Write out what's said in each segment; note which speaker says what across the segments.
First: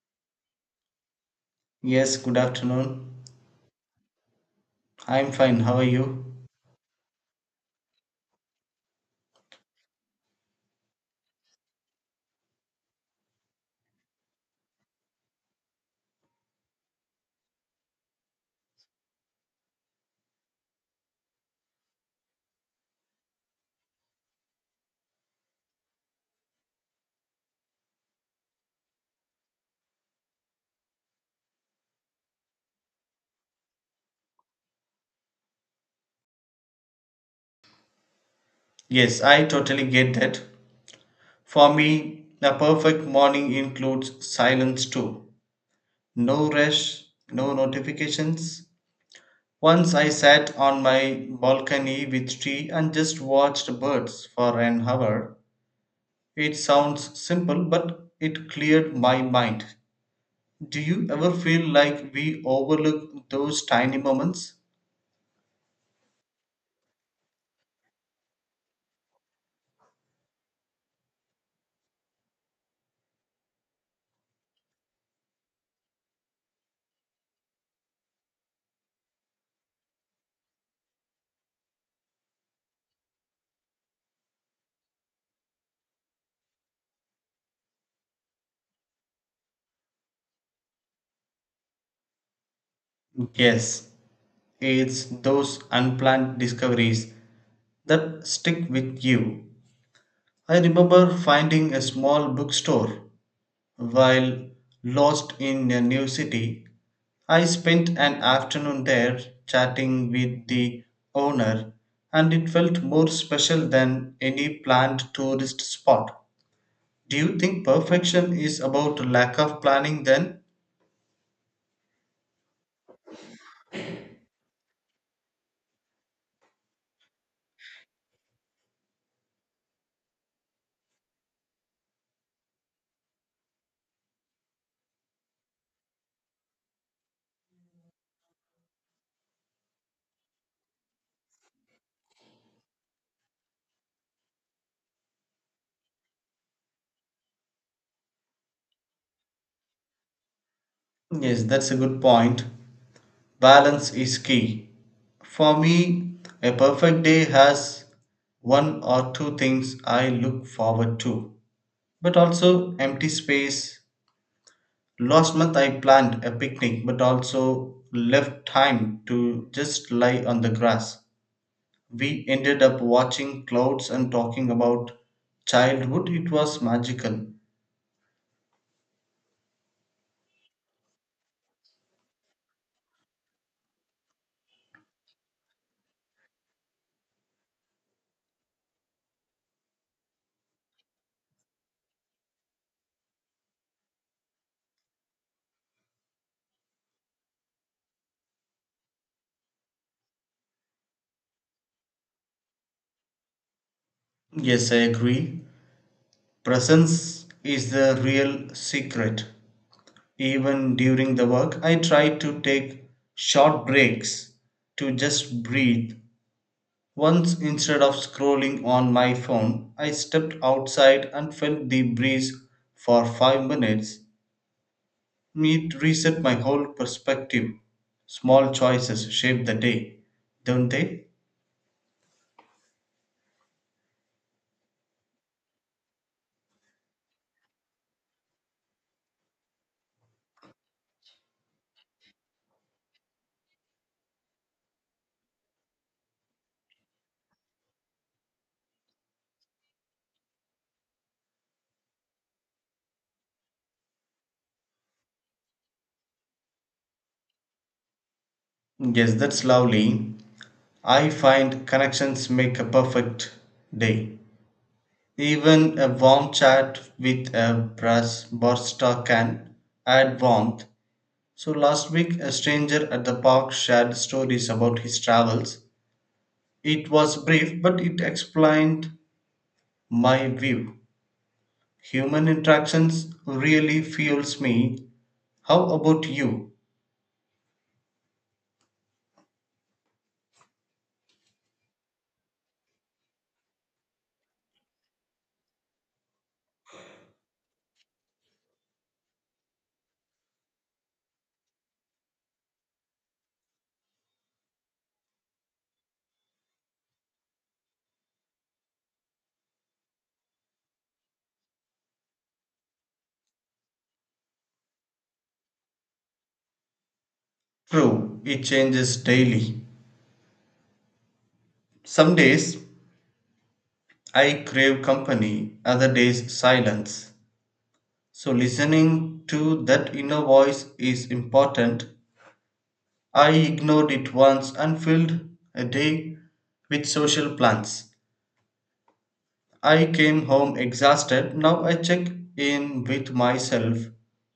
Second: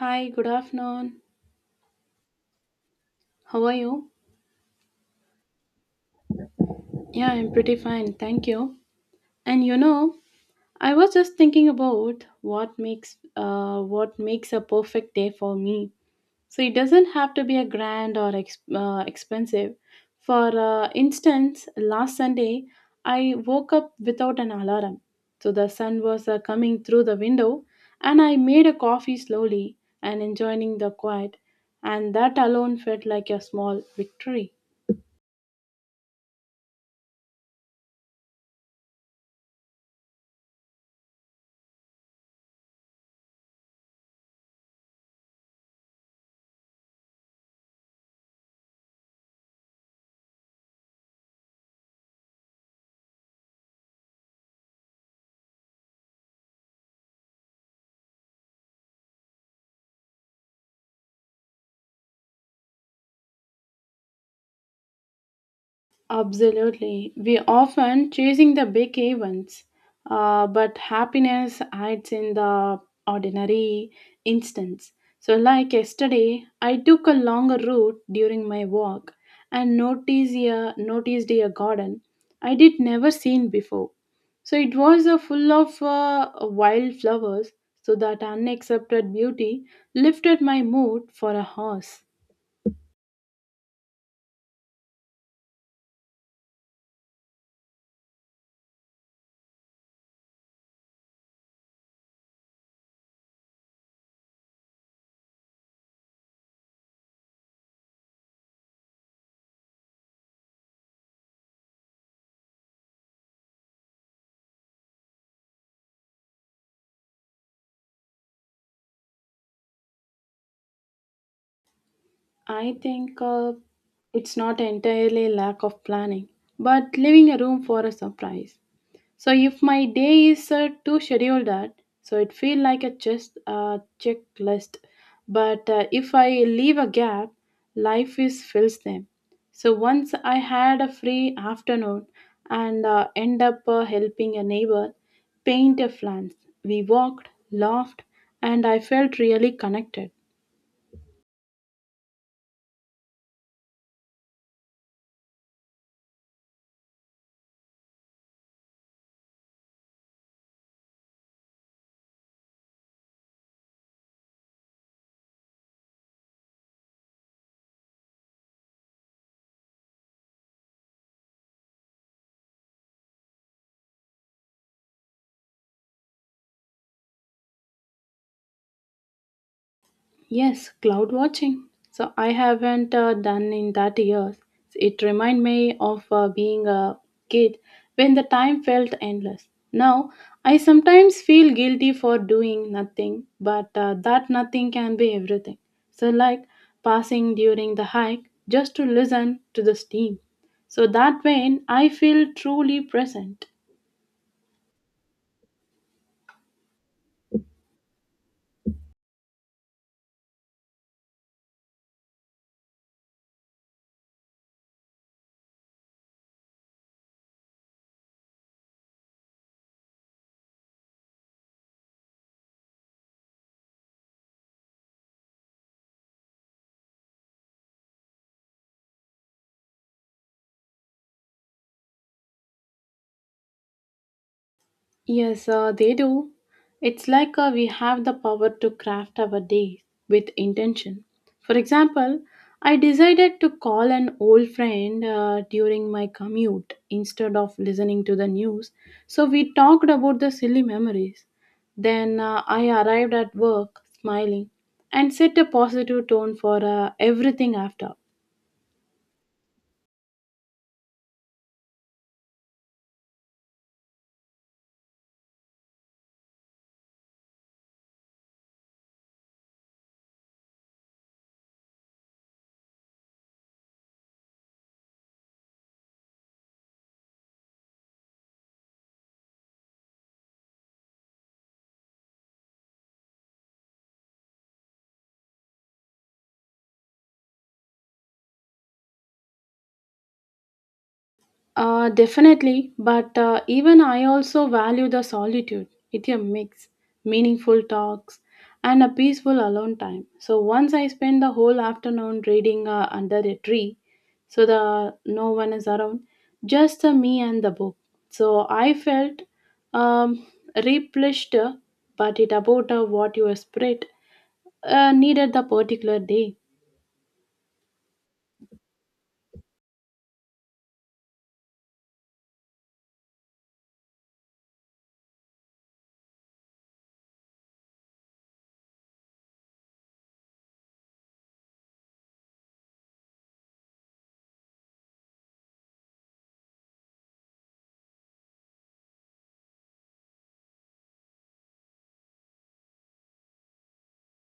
Speaker 1: Hi, good afternoon.
Speaker 2: Yes, good afternoon.
Speaker 1: How are you?
Speaker 2: I'm fine. How are you?
Speaker 1: Yeah, I'm pretty fine. Thank you. And I was just thinking about what makes a perfect day for me. So it doesn't have to be a grand or expensive. For instance, last Sunday I woke up without an alarm. So the sun was coming through the window, and I made a coffee slowly and enjoying the quiet. And that alone felt like a small victory.
Speaker 2: Yes, I totally get that. For me, the perfect morning includes silence too. No rush, no notifications. Once I sat on my balcony with tea and just watched birds for an hour. It sounds simple, but it cleared my mind. Do you ever feel like we overlook those tiny moments?
Speaker 1: Absolutely. We often chasing the big events, but happiness hides in the ordinary instance. So, like yesterday, I took a longer route during my walk and noticed a garden I did never seen before. So it was full of wild flowers. So that unaccepted beauty lifted my mood for a horse.
Speaker 2: Yes, it's those unplanned discoveries that stick with you. I remember finding a small bookstore while lost in a new city. I spent an afternoon there chatting with the owner, and it felt more special than any planned tourist spot. Do you think perfection is about lack of planning then?
Speaker 1: I think it's not entirely lack of planning, but leaving a room for a surprise. So if my day is too scheduled that, so it feel like a just checklist. But if I leave a gap, life is fills them. So once I had a free afternoon and end up helping a neighbor paint a fence. We walked, laughed, and I felt really connected.
Speaker 2: Yes, that's a good point. Balance is key. For me, a perfect day has one or two things I look forward to, but also empty space. Last month I planned a picnic, but also left time to just lie on the grass. We ended up watching clouds and talking about childhood. It was magical.
Speaker 1: Yes, cloud watching. So I haven't done in that years. It remind me of being a kid when the time felt endless. Now I sometimes feel guilty for doing nothing, but that nothing can be everything. So like passing during the hike just to listen to the steam. So that when I feel truly present.
Speaker 2: Yes, I agree. Presence is the real secret. Even during the work, I try to take short breaks to just breathe. Once, instead of scrolling on my phone, I stepped outside and felt the breeze for 5 minutes. It reset my whole perspective. Small choices shape the day, don't they?
Speaker 1: Yes, they do. It's like we have the power to craft our day with intention. For example, I decided to call an old friend during my commute instead of listening to the news. So we talked about the silly memories. Then I arrived at work smiling and set a positive tone for everything after.
Speaker 2: Yes, that's lovely. I find connections make a perfect day. Even a warm chat with a brass barista can add warmth. So last week, a stranger at the park shared stories about his travels. It was brief, but it explained my view. Human interactions really fuels me. How about you?
Speaker 1: Definitely, but even I also value the solitude. It's a mix, meaningful talks, and a peaceful alone time. So once I spend the whole afternoon reading under a tree, so the no one is around, just the me and the book. So I felt um, replenished, but it about what your spirit needed the particular day.
Speaker 2: True, it changes daily. Some days I crave company, other days silence. So, listening to that inner voice is important. I ignored it once and filled a day with social plans. I came home exhausted. Now I check in with myself.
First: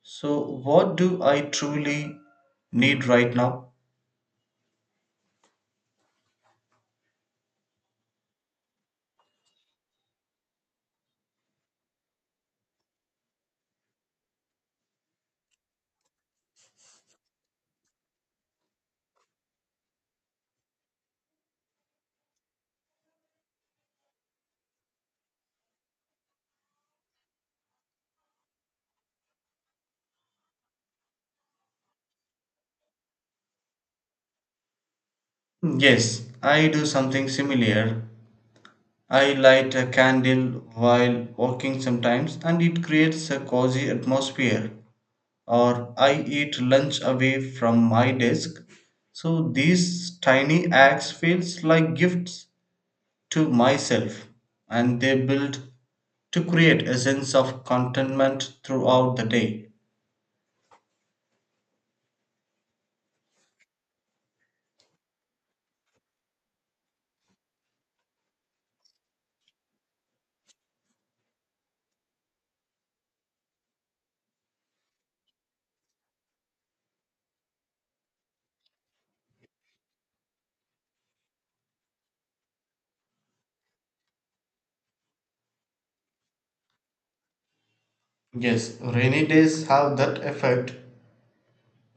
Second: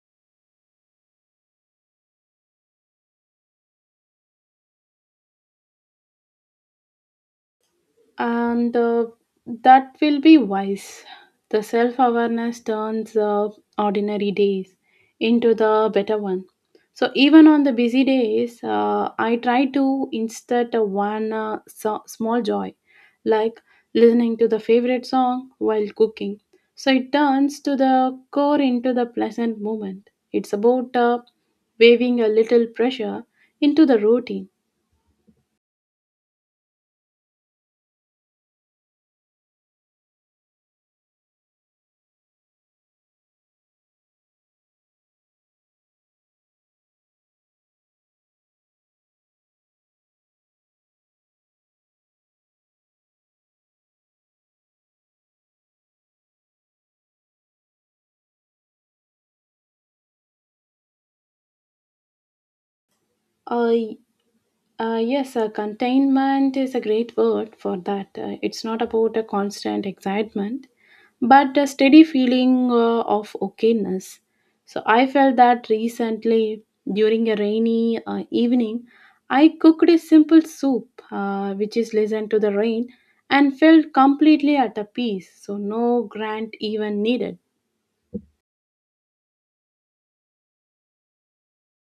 Speaker 2: So, what do I truly need right now?
Speaker 1: And that will be wise. The self awareness turns ordinary days into the better one. So, even on the busy days, I try to insert a one small joy, like listening to the favorite song while cooking. So, it turns to the core into the pleasant moment. It's about waving a little pressure into the routine.
Speaker 2: Yes, I do something similar. I light a candle while walking sometimes and it creates a cozy atmosphere. Or I eat lunch away from my desk. So these tiny acts feels like gifts to myself and they build to create a sense of contentment throughout the day.
Speaker 1: Uh, yes, containment is a great word for that. It's not about a constant excitement, but a steady feeling of okayness. So I felt that recently during a rainy evening, I cooked a simple soup which is listened to the rain and felt completely at a peace. So no grant even needed.
Speaker 2: Yes, rainy days have that effect.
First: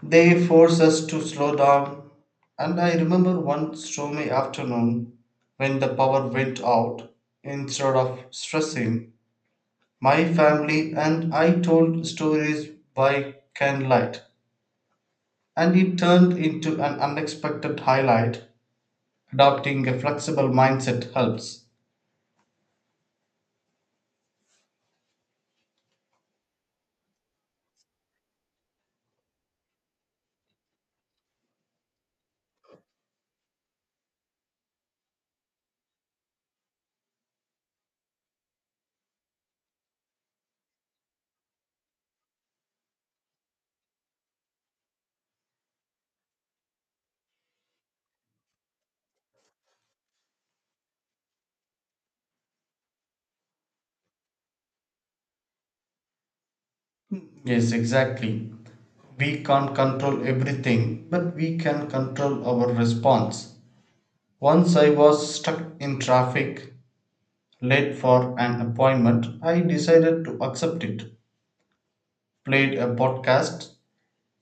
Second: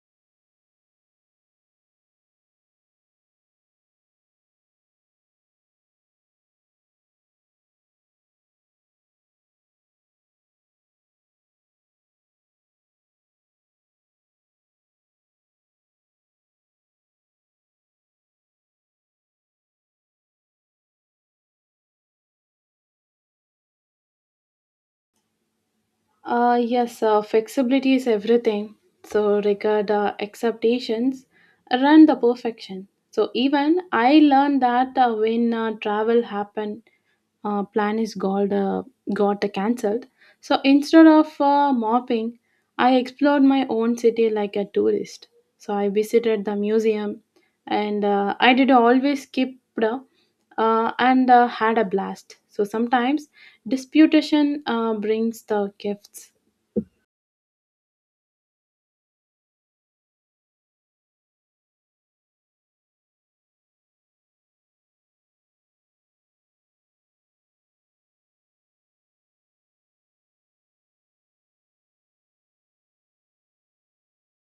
Speaker 2: They force us to slow down. And I remember one stormy afternoon when the power went out. Instead of stressing, my family and I told stories by candlelight, and it turned into an unexpected highlight. Adopting a flexible mindset helps.
Speaker 1: Yes, flexibility is everything. So regard acceptations, run the perfection. So even I learned that when travel happened, plan is called got cancelled. So instead of mopping, I explored my own city like a tourist. So I visited the museum, and I did always skip uh, and had a blast. So sometimes Disputation brings the gifts.
Speaker 2: Yes, exactly. We can't control everything, but we can control our response. Once I was stuck in traffic, late for an appointment, I decided to accept it, played a podcast,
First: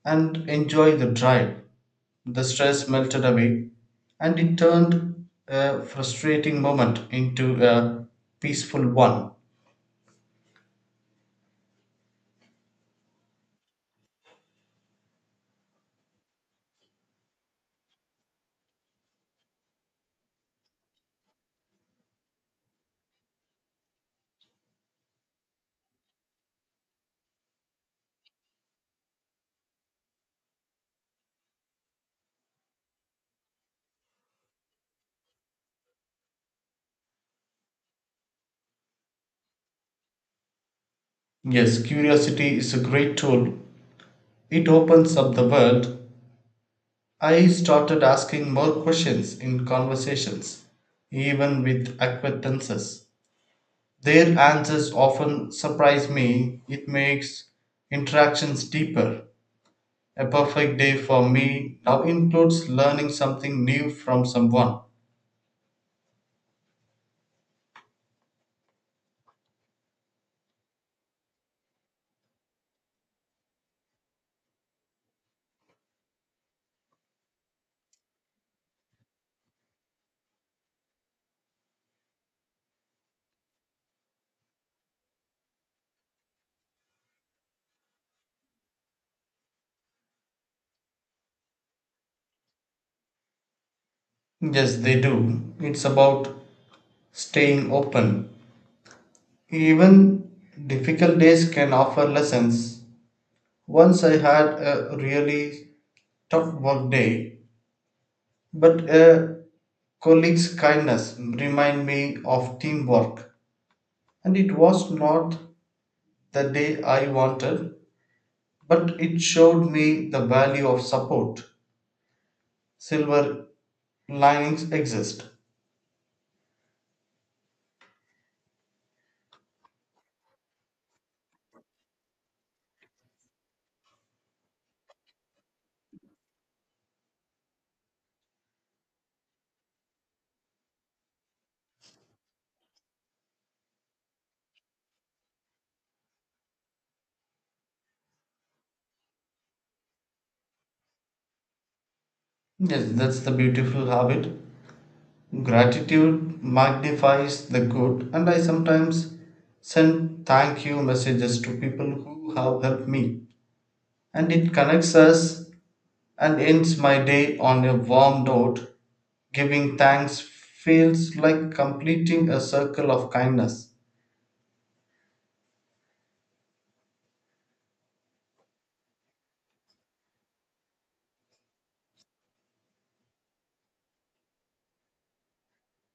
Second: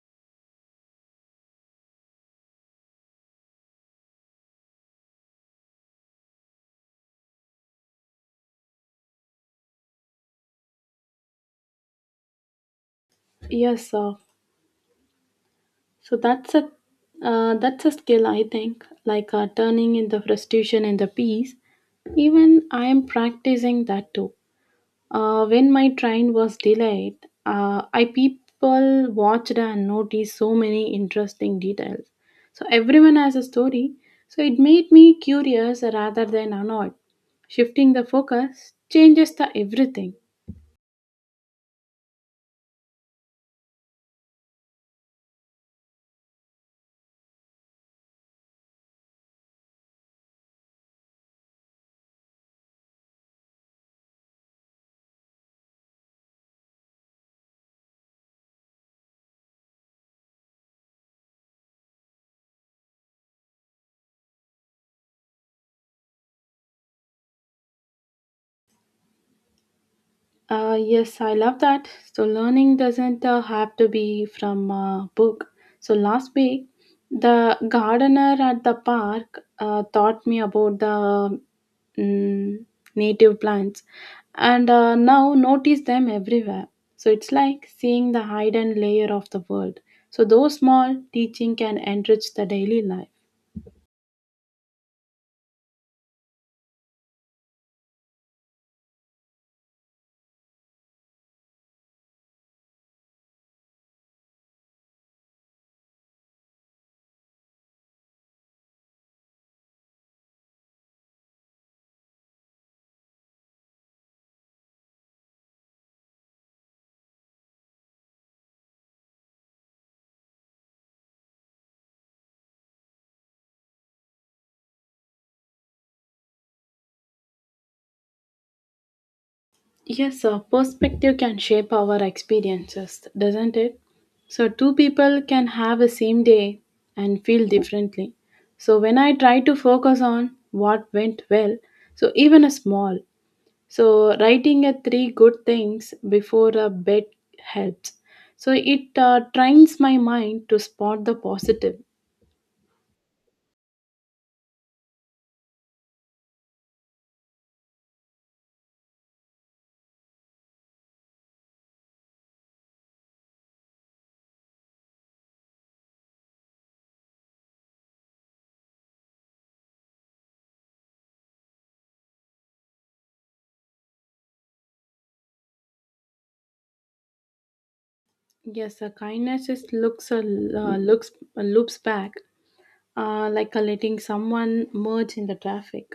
Speaker 2: and enjoyed the drive. The stress melted away, and it turned a frustrating moment into a peaceful one.
Speaker 1: Yes, so that's a skill I think, like turning in the frustration into peace. Even I am practicing that too. When my train was delayed, I people watched and noticed so many interesting details. So everyone has a story. So it made me curious rather than annoyed. Shifting the focus changes the everything.
Speaker 2: Yes, curiosity is a great tool. It opens up the world. I started asking more questions in conversations, even with acquaintances. Their answers often surprise me. It makes interactions deeper. A perfect day for me now includes learning something new from someone.
Speaker 1: Yes, I love that. So, learning doesn't have to be from a book. So, last week, the gardener at the park taught me about the mm, native plants and now notice them everywhere. So, it's like seeing the hidden layer of the world. So, those small teaching can enrich the daily life.
Speaker 2: Yes, they do. It's about staying open. Even difficult days can offer lessons. Once I had a really tough work day, but a colleagues' kindness remind me of teamwork, and it was not the day I wanted, but it showed me the value of support. Silver linings exist.
Speaker 1: Yes, sir. Perspective can shape our experiences, doesn't it? So, two people can have the same day and feel differently. So, when I try to focus on what went well, so even a small, so writing a three good things before a bed helps. So, it trains my mind to spot the positive.
Speaker 2: Yes, that's the beautiful habit. Gratitude magnifies the good, and I sometimes send thank you messages to people who have helped me, and it connects us and ends my day on a warm note. Giving thanks feels like completing a circle of kindness.
Speaker 1: Yes, sir. Kindness is looks loops back like letting someone merge in the traffic.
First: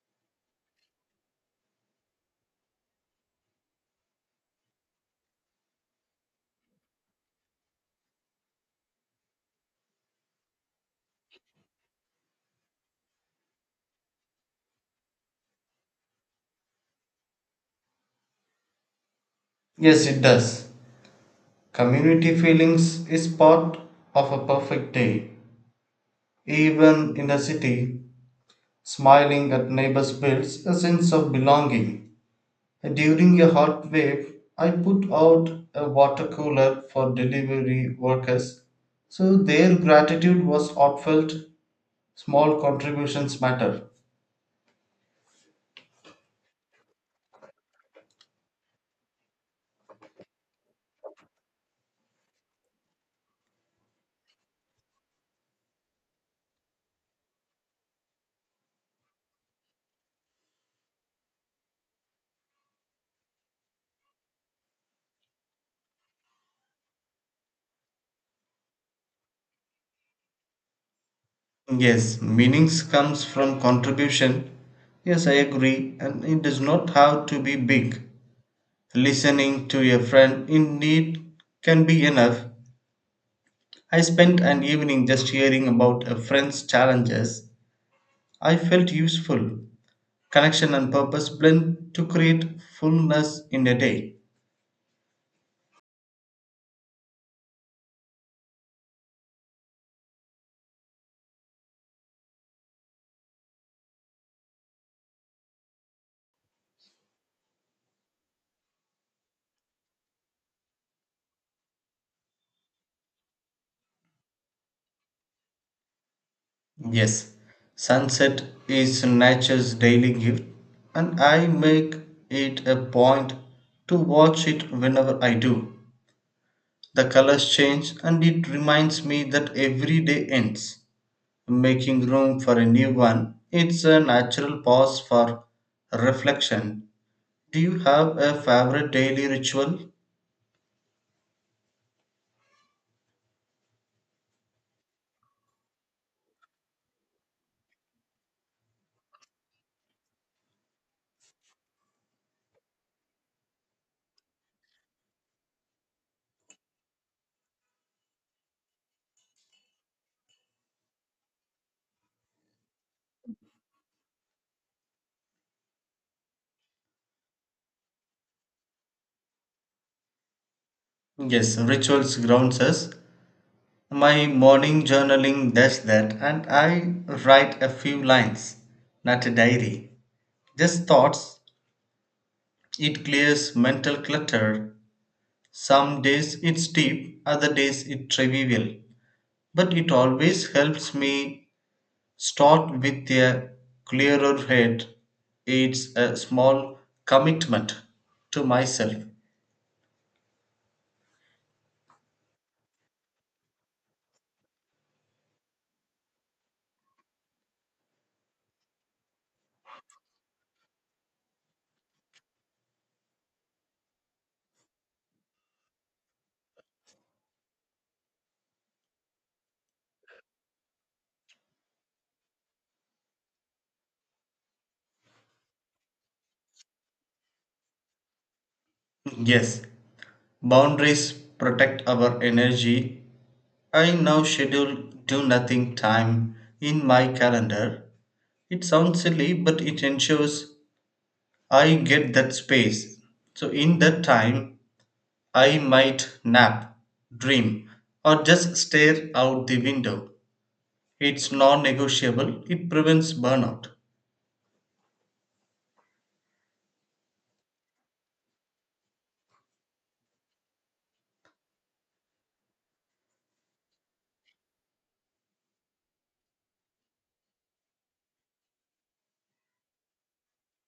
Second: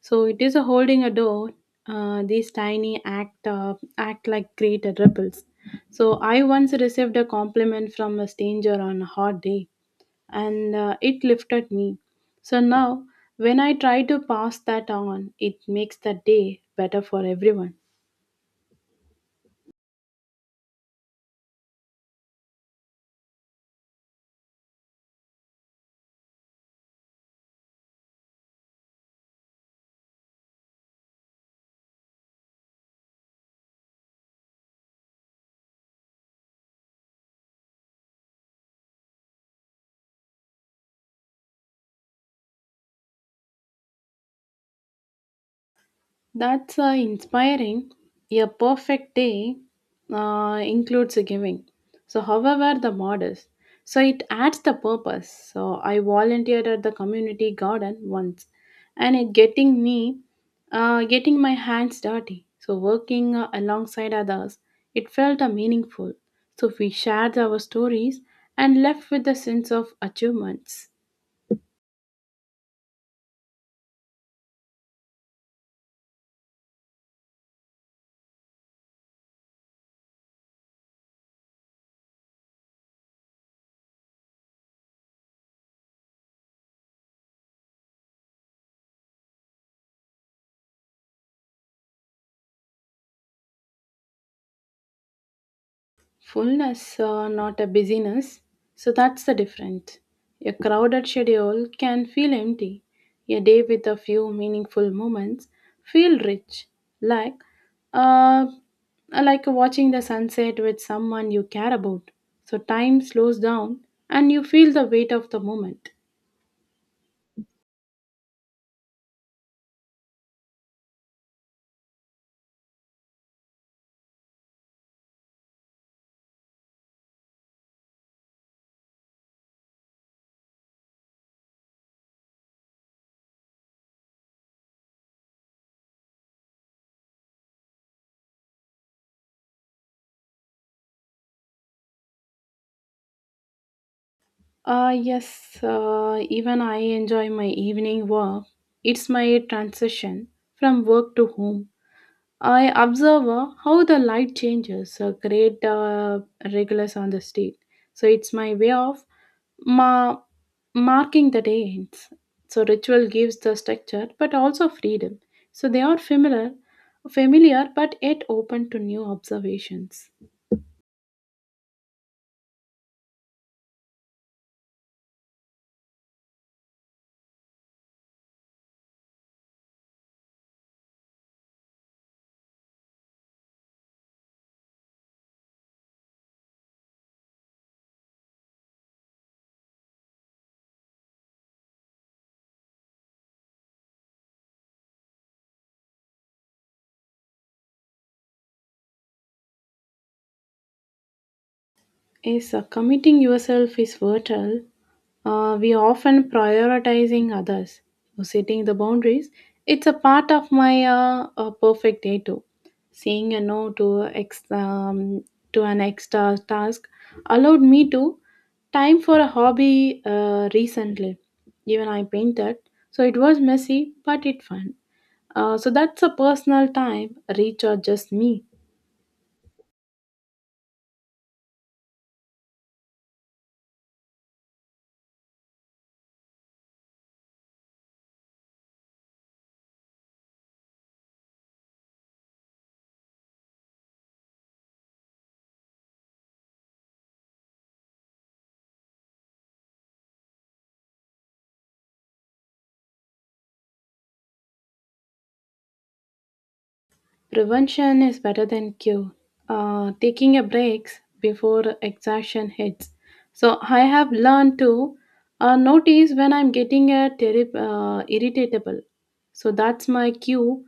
Speaker 1: So it is a holding a door. These tiny act like great ripples. So I once received a compliment from a stranger on a hot day, and it lifted me. So now, when I try to pass that on, it makes the day better for everyone.
Speaker 2: Yes, it does. Community feelings is part of a perfect day. Even in a city, smiling at neighbors builds a sense of belonging. During a hot wave, I put out a water cooler for delivery workers, so their gratitude was heartfelt. Small contributions matter.
Speaker 1: That's inspiring. A perfect day includes a giving. So, however, the modest. So, it adds the purpose. So, I volunteered at the community garden once and it getting my hands dirty. So, working alongside others, it felt meaningful. So, we shared our stories and left with a sense of achievements.
Speaker 2: Yes, meanings comes from contribution. Yes, I agree, and it does not have to be big. Listening to a friend in need can be enough. I spent an evening just hearing about a friend's challenges. I felt useful. Connection and purpose blend to create fullness in a day.
Speaker 1: Fullness, not a busyness. So that's the difference. A crowded schedule can feel empty. A day with a few meaningful moments feel rich, like uh, like watching the sunset with someone you care about. So time slows down and you feel the weight of the moment.
Speaker 2: Yes, sunset is nature's daily gift, and I make it a point to watch it whenever I do. The colors change, and it reminds me that every day ends, making room for a new one. It's a natural pause for reflection. Do you have a favorite daily ritual?
Speaker 1: Yes, even I enjoy my evening walk. It's my transition from work to home. I observe how the light changes, create regulars on the state. So it's my way of ma- marking the day ends. So ritual gives the structure, but also freedom. So they are familiar, but yet open to new observations.
Speaker 2: Yes, rituals grounds us. My morning journaling does that, and I write a few lines, not a diary. Just thoughts, it clears mental clutter. Some days it's deep, other days it's trivial. But it always helps me start with a clearer head. It's a small commitment to myself.
Speaker 1: Is committing yourself is vital. We often prioritizing others or setting the boundaries. It's a part of my perfect day too. Saying a no to ex to an extra task allowed me to time for a hobby recently. Even I painted, so it was messy but it fun. So that's a personal time recharges me.
Speaker 2: Yes, boundaries protect our energy. I now schedule do nothing time in my calendar. It sounds silly, but it ensures I get that space. So, in that time, I might nap, dream, or just stare out the window. It's non-negotiable. It prevents burnout.
Speaker 1: Prevention is better than cure. Taking a breaks before exhaustion hits. So I have learned to notice when I'm getting a terri irritable. So that's my cue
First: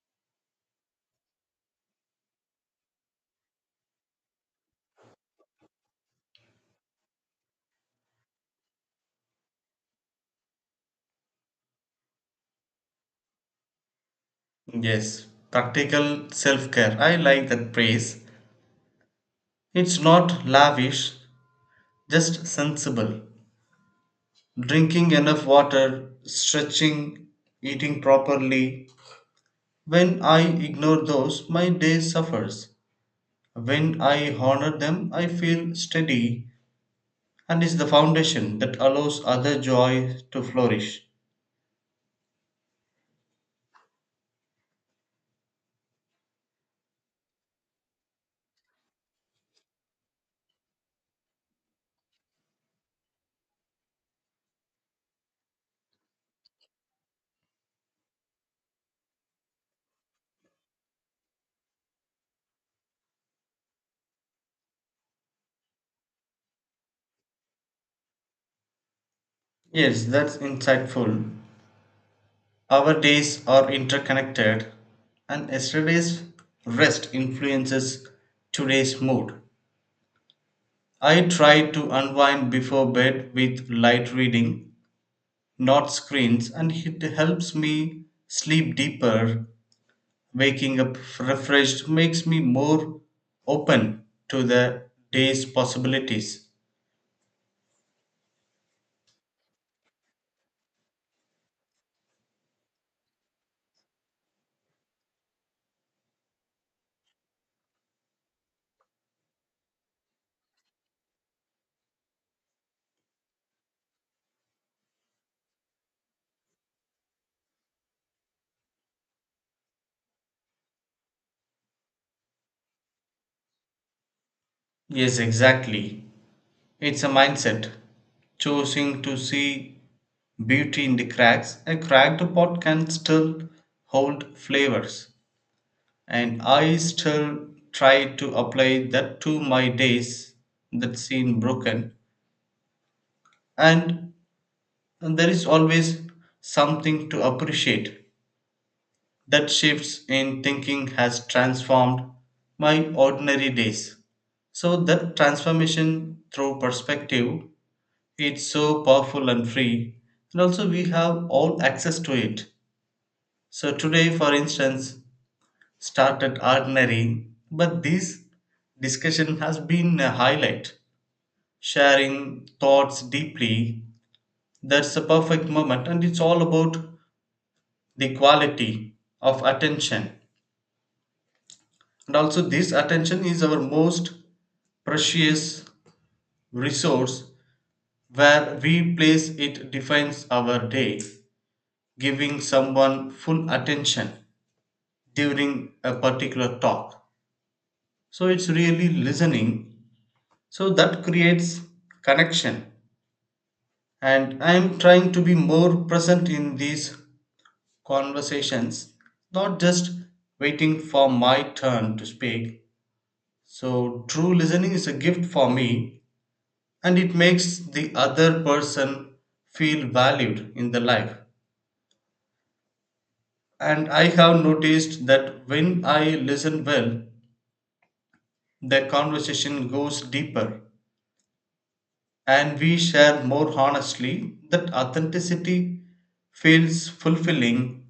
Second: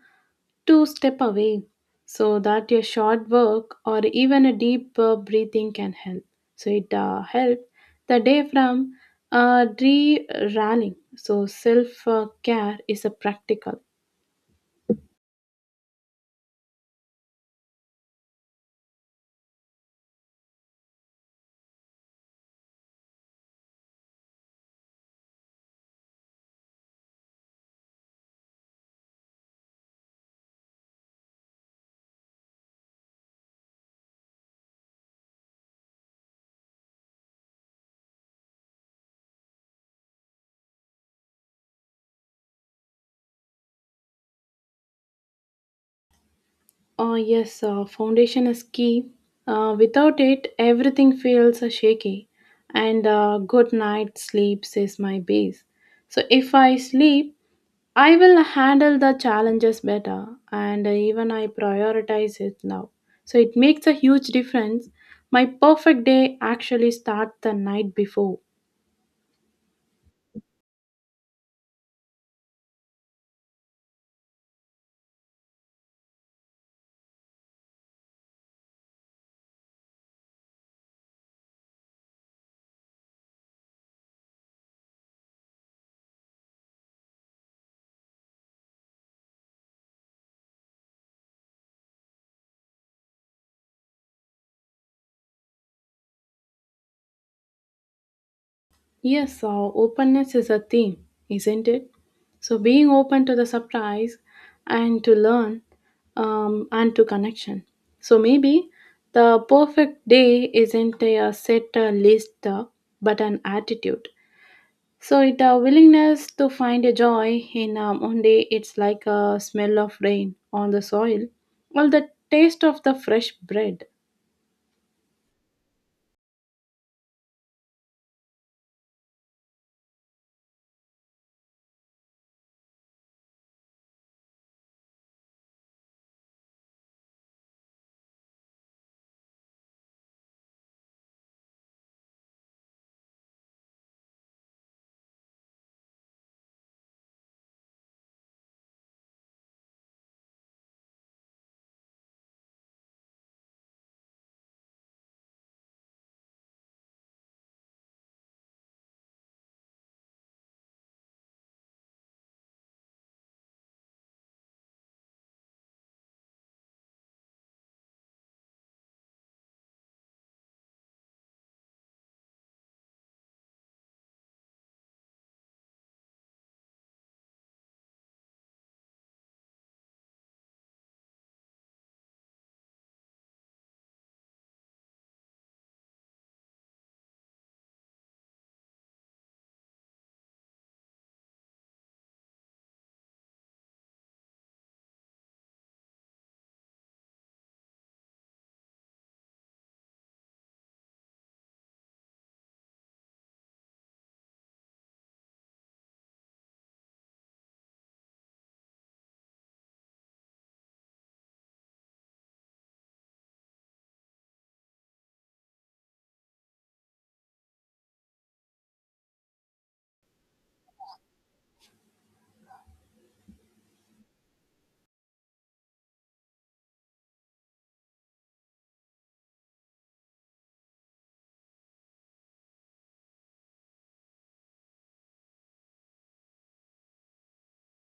Speaker 1: to step away. So that a short work or even a deep breathing can help. So it helped the day from derailing. So self care is a practical.
Speaker 2: Yes, practical self-care. I like that phrase. It's not lavish, just sensible. Drinking enough water, stretching, eating properly. When I ignore those, my day suffers. When I honor them, I feel steady and is the foundation that allows other joy to flourish.
Speaker 1: Yes, foundation is key. Without it, everything feels shaky. And good night sleeps is my base. So if I sleep, I will handle the challenges better. And even I prioritize it now. So it makes a huge difference. My perfect day actually starts the night before.
Speaker 2: Yes, that's insightful. Our days are interconnected, and yesterday's rest influences today's mood. I try to unwind before bed with light reading, not screens, and it helps me sleep deeper. Waking up refreshed makes me more open to the day's possibilities.
Speaker 1: Yes, so openness is a theme, isn't it? So being open to the surprise and to learn and to connection. So maybe the perfect day isn't a set list but an attitude. So it a willingness to find a joy in one day it's like a smell of rain on the soil or the taste of the fresh bread.
Speaker 2: Yes, exactly. It's a mindset, choosing to see beauty in the cracks. A cracked pot can still hold flavors, and I still try to apply that to my days that seem broken. And there is always something to appreciate. That shifts in thinking has transformed my ordinary days. So that transformation through perspective, it's so powerful and free, and also we have all access to it. So today, for instance, started ordinary, but this discussion has been a highlight. Sharing thoughts deeply, that's a perfect moment, and it's all about the quality of attention. And also, this attention is our most precious resource. Where we place it defines our day. Giving someone full attention during a particular talk. So, it's really listening. So, that creates connection. And I am trying to be more present in these conversations, not just waiting for my turn to speak. So, true listening is a gift for me and it makes the other person feel valued in the life. And I have noticed that when I listen well the conversation goes deeper and we share more honestly. That authenticity feels fulfilling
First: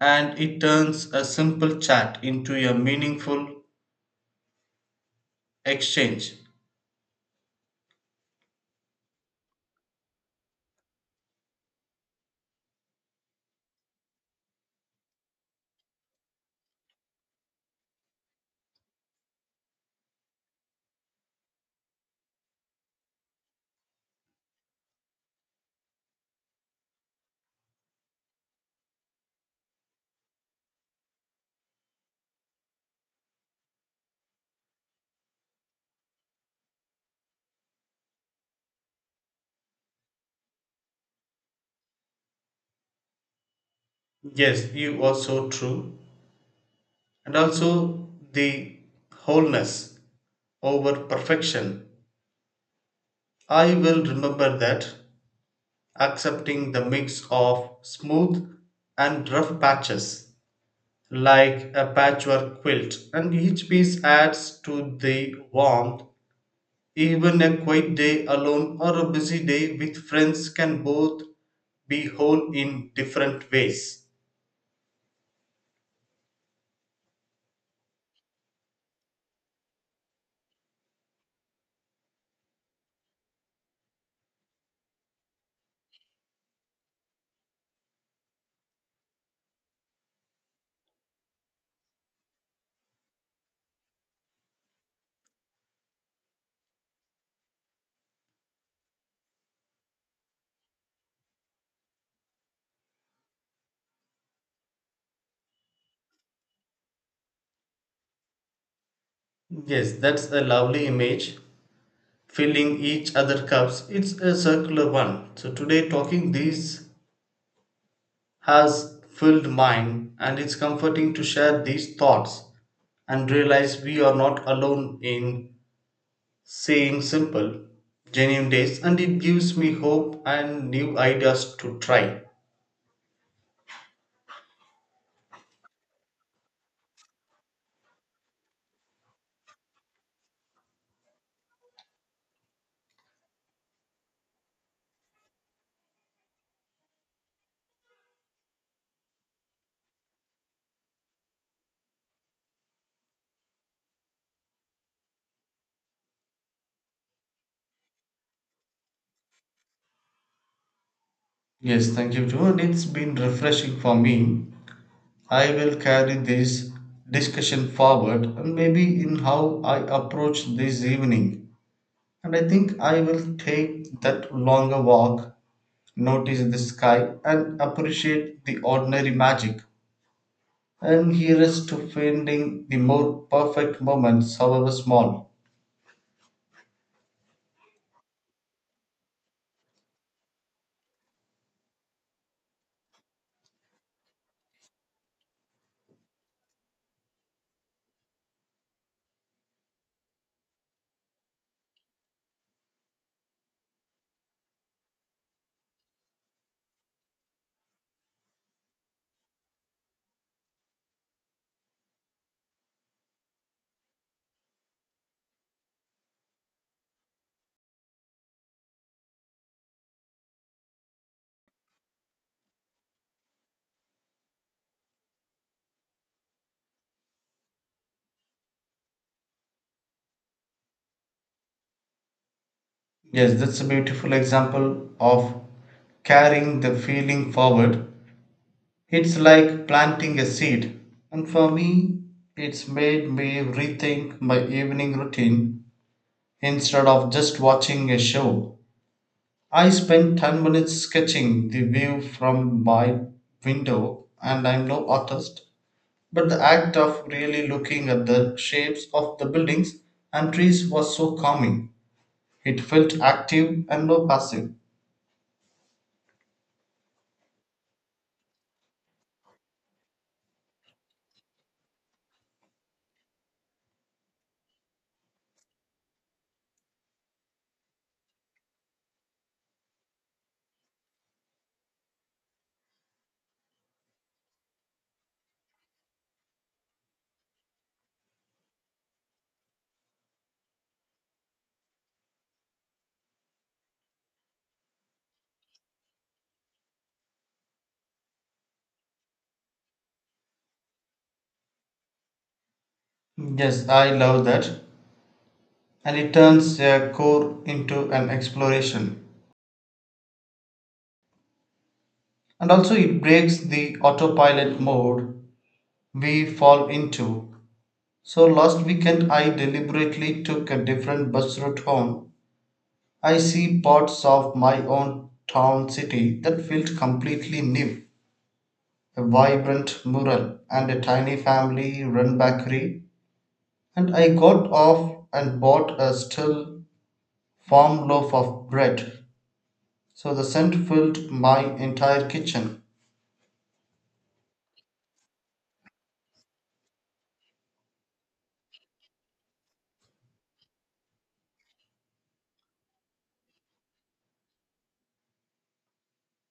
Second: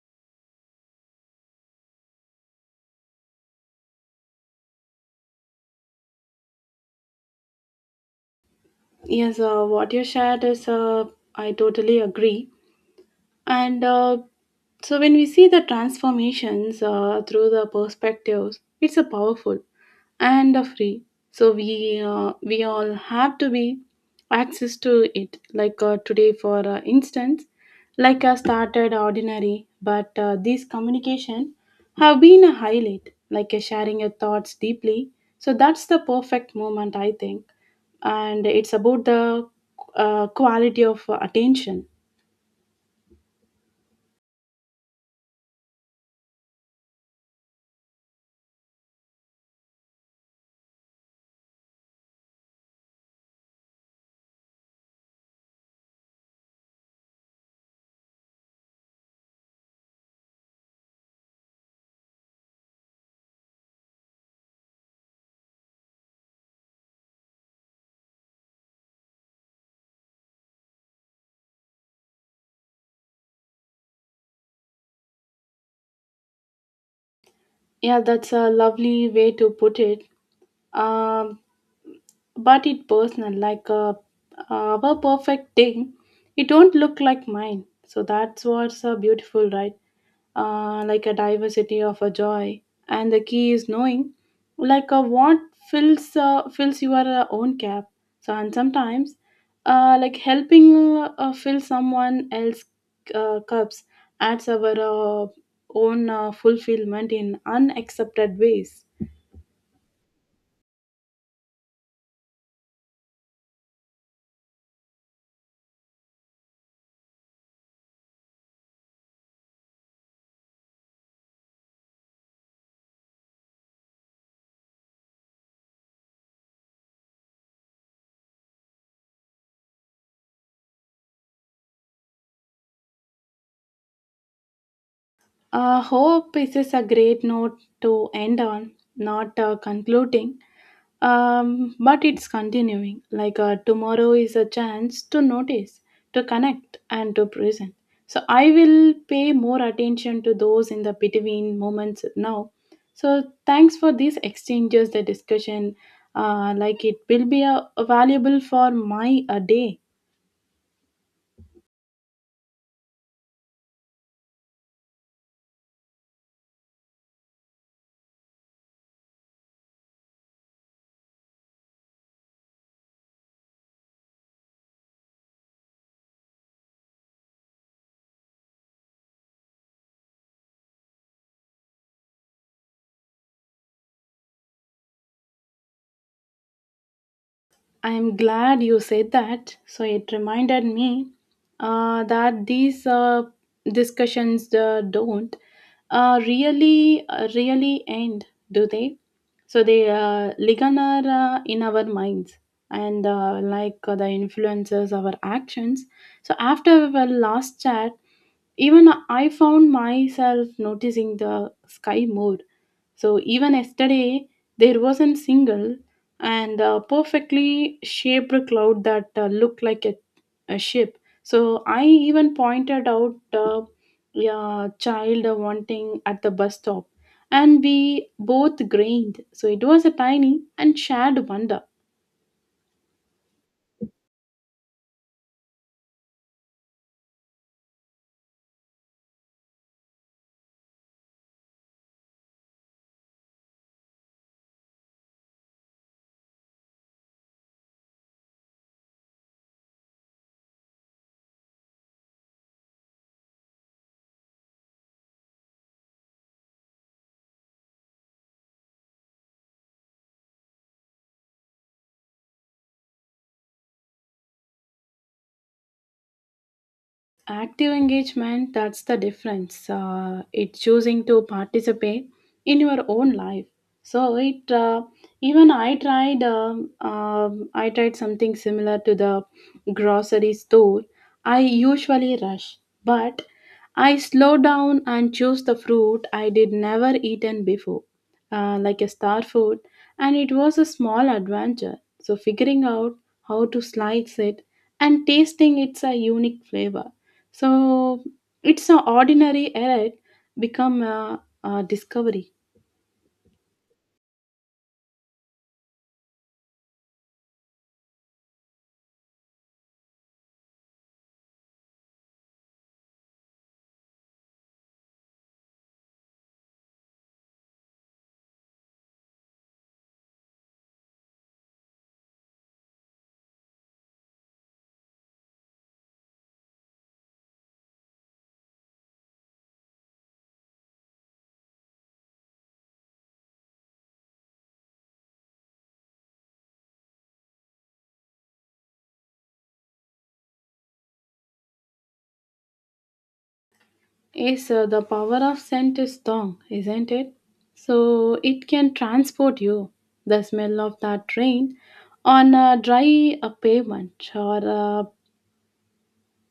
Speaker 2: and it turns a simple chat into a meaningful exchange.
Speaker 1: Yes, what you shared is I totally agree. And so when we see the transformations through the perspectives, it's a powerful and a free. So we all have to be access to it. Like today, for instance, like I started ordinary, but these communication have been a highlight. Like sharing your thoughts deeply. So that's the perfect moment, I think, and it's about the quality of attention.
Speaker 2: Yes, you are so true. And also, the wholeness over perfection, I will remember that. Accepting the mix of smooth and rough patches, like a patchwork quilt, and each piece adds to the warmth. Even a quiet day alone or a busy day with friends can both be whole in different ways.
Speaker 1: Yeah, that's a lovely way to put it. Um, but it personal like a our perfect thing it don't look like mine so that's what's beautiful right like a diversity of a joy and the key is knowing like what fills your own cap so and sometimes like helping fill someone else cups adds our uh, own fulfillment in unaccepted ways.
Speaker 2: Yes, that's a lovely image. Filling each other cups, it's a circular one. So today talking these has filled mine, and it's comforting to share these thoughts and realize we are not alone in saying simple, genuine days, and it gives me hope and new ideas to try.
Speaker 1: Hope is a great note to end on, not concluding, but it's continuing. Like tomorrow is a chance to notice, to connect, and to present. So I will pay more attention to those in the between moments now. So thanks for these exchanges, the discussion. Like it will be valuable for my day.
Speaker 2: Yes, thank you, Joe. And it's been refreshing for me. I will carry this discussion forward and maybe in how I approach this evening. And I think I will take that longer walk, notice the sky, and appreciate the ordinary magic, and here's to finding the more perfect moments, however small.
Speaker 1: I'm glad you said that. So it reminded me that these discussions don't really end, do they? So they linger in our minds and like the influences our actions. So after our last chat, even I found myself noticing the sky more. So even yesterday, there wasn't single and a perfectly shaped cloud that looked like a ship. So I even pointed out a child wanting at the bus stop, and we both grinned. So it was a tiny and shared wonder.
Speaker 2: Yes, that's a beautiful example of carrying the feeling forward. It's like planting a seed, and for me, it's made me rethink my evening routine instead of just watching a show. I spent 10 minutes sketching the view from my window, and I'm no artist, but the act of really looking at the shapes of the buildings and trees was so calming. It felt active and no passive.
Speaker 1: Active engagement, that's the difference, it's choosing to participate in your own life. So it even I tried I tried something similar to the grocery store. I usually rush, but I slow down and choose the fruit I did never eaten before, like a star fruit, and it was a small adventure so figuring out how to slice it and tasting its a unique flavor. So it's an ordinary error become a discovery.
Speaker 2: Yes, I love that. And it turns a core into an exploration. And also, it breaks the autopilot mode we fall into. So, last weekend, I deliberately took a different bus route home. I see parts of my own town city that felt completely new. A vibrant mural, and a tiny family run bakery, and I got off and bought a still warm loaf of bread. So the scent filled my entire kitchen.
Speaker 1: Yes, the power of scent is strong, isn't it? So it can transport you. The smell of that rain on a dry pavement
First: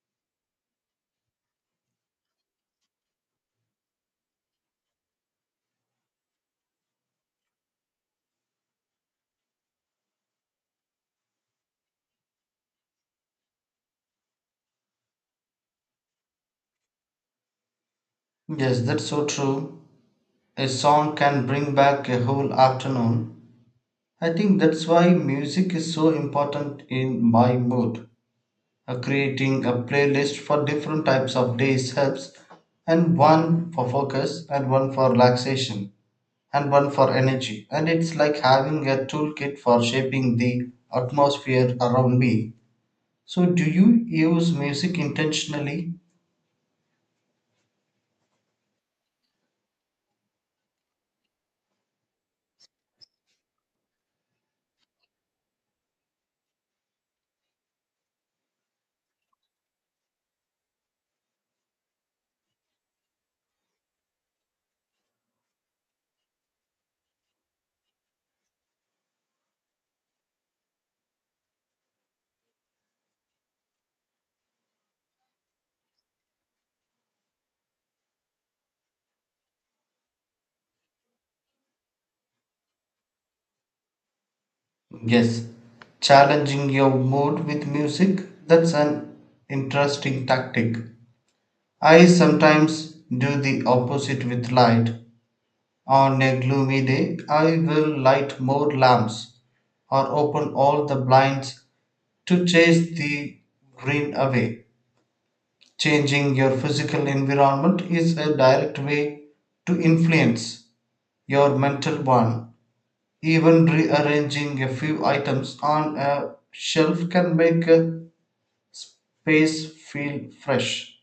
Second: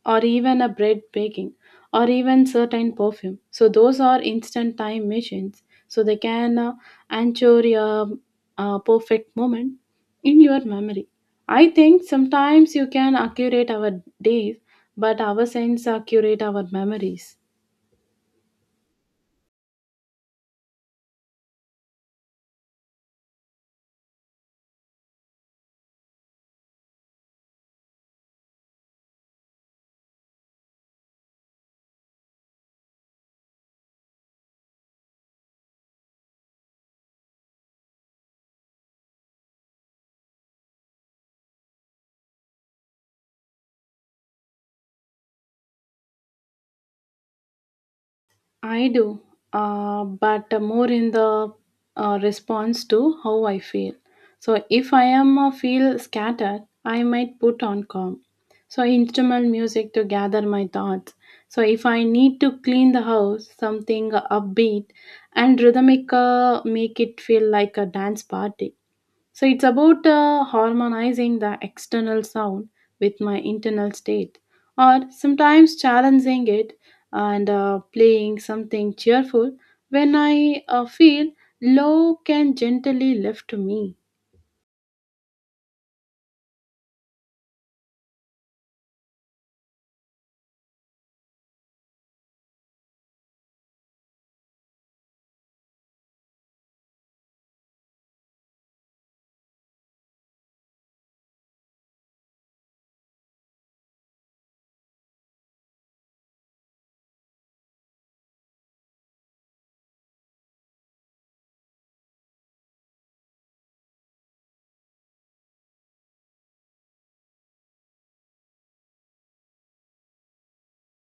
Speaker 1: or even a bread baking or even certain perfume so those are instant time machines so they can ensure a perfect moment in your memory. I think sometimes you can accurate our days but our sense accurate our memories.
Speaker 2: Yes, that's so true. A song can bring back a whole afternoon. I think that's why music is so important in my mood. Creating a playlist for different types of days helps, and one for focus and one for relaxation and one for energy. And it's like having a toolkit for shaping the atmosphere around me. So, do you use music intentionally?
Speaker 1: I do, but more in the response to how I feel. So if I am feel scattered, I might put on calm. So instrumental music to gather my thoughts. So if I need to clean the house, something upbeat and rhythmic make it feel like a dance party. So it's about harmonizing the external sound with my internal state, or sometimes challenging it and playing something cheerful when I feel low can gently lift me.
Speaker 2: Yes. Challenging your mood with music? That's an interesting tactic. I sometimes do the opposite with light. On a gloomy day, I will light more lamps or open all the blinds to chase the green away. Changing your physical environment is a direct way to influence your mental one. Even rearranging a few items on a shelf can make a space feel fresh.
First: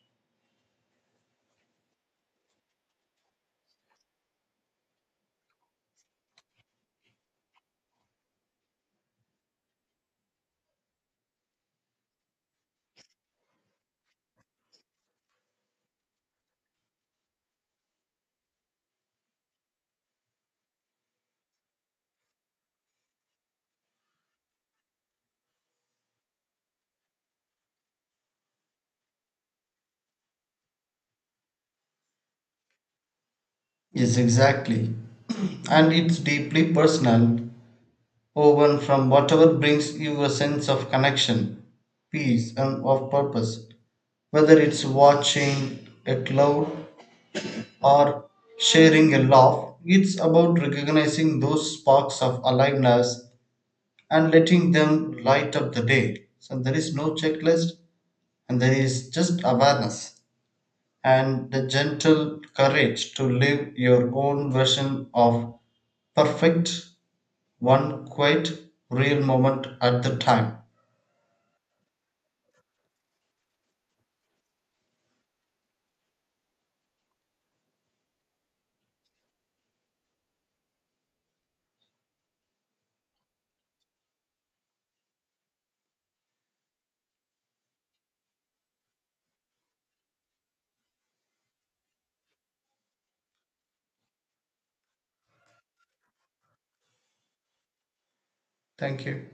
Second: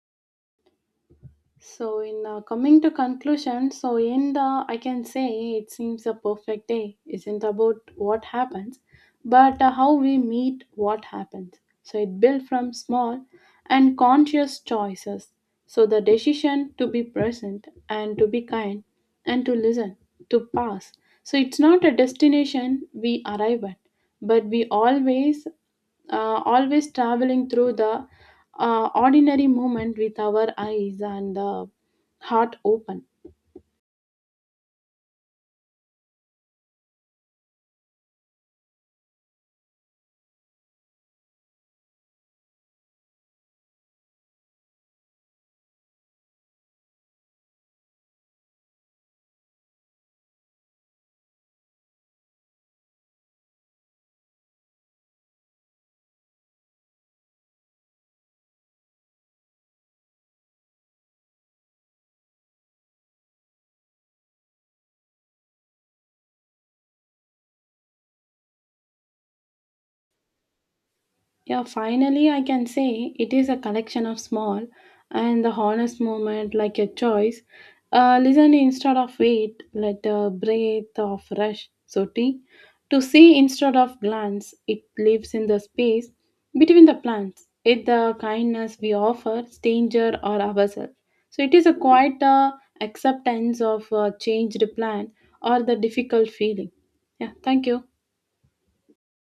Speaker 1: So in coming to conclusion, so in the I can say it seems a perfect day isn't about what happens, but how we meet what happens. So it built from small and conscious choices. So the decision to be present and to be kind and to listen, to pass. So it's not a destination we arrive at, but we always traveling through the ordinary moment with our eyes and the heart open.
Speaker 2: Yes, exactly. And it's deeply personal, woven from whatever brings you a sense of connection, peace, and of purpose. Whether it's watching a cloud or sharing a laugh. It's about recognizing those sparks of aliveness and letting them light up the day. So there is no checklist and there is just awareness and the gentle courage to live your own version of perfect, one quiet, real moment at the time.
Speaker 1: Yeah, finally, I can say it is a collection of small and the honest moment, like your choice. Listen instead of wait, let a breath of rush, so tea. To see instead of glance, it lives in the space between the plants. It the kindness we offer, stranger or ourselves. So it is a quite acceptance of a changed plan or the difficult feeling. Yeah, thank you.
Speaker 2: Thank you.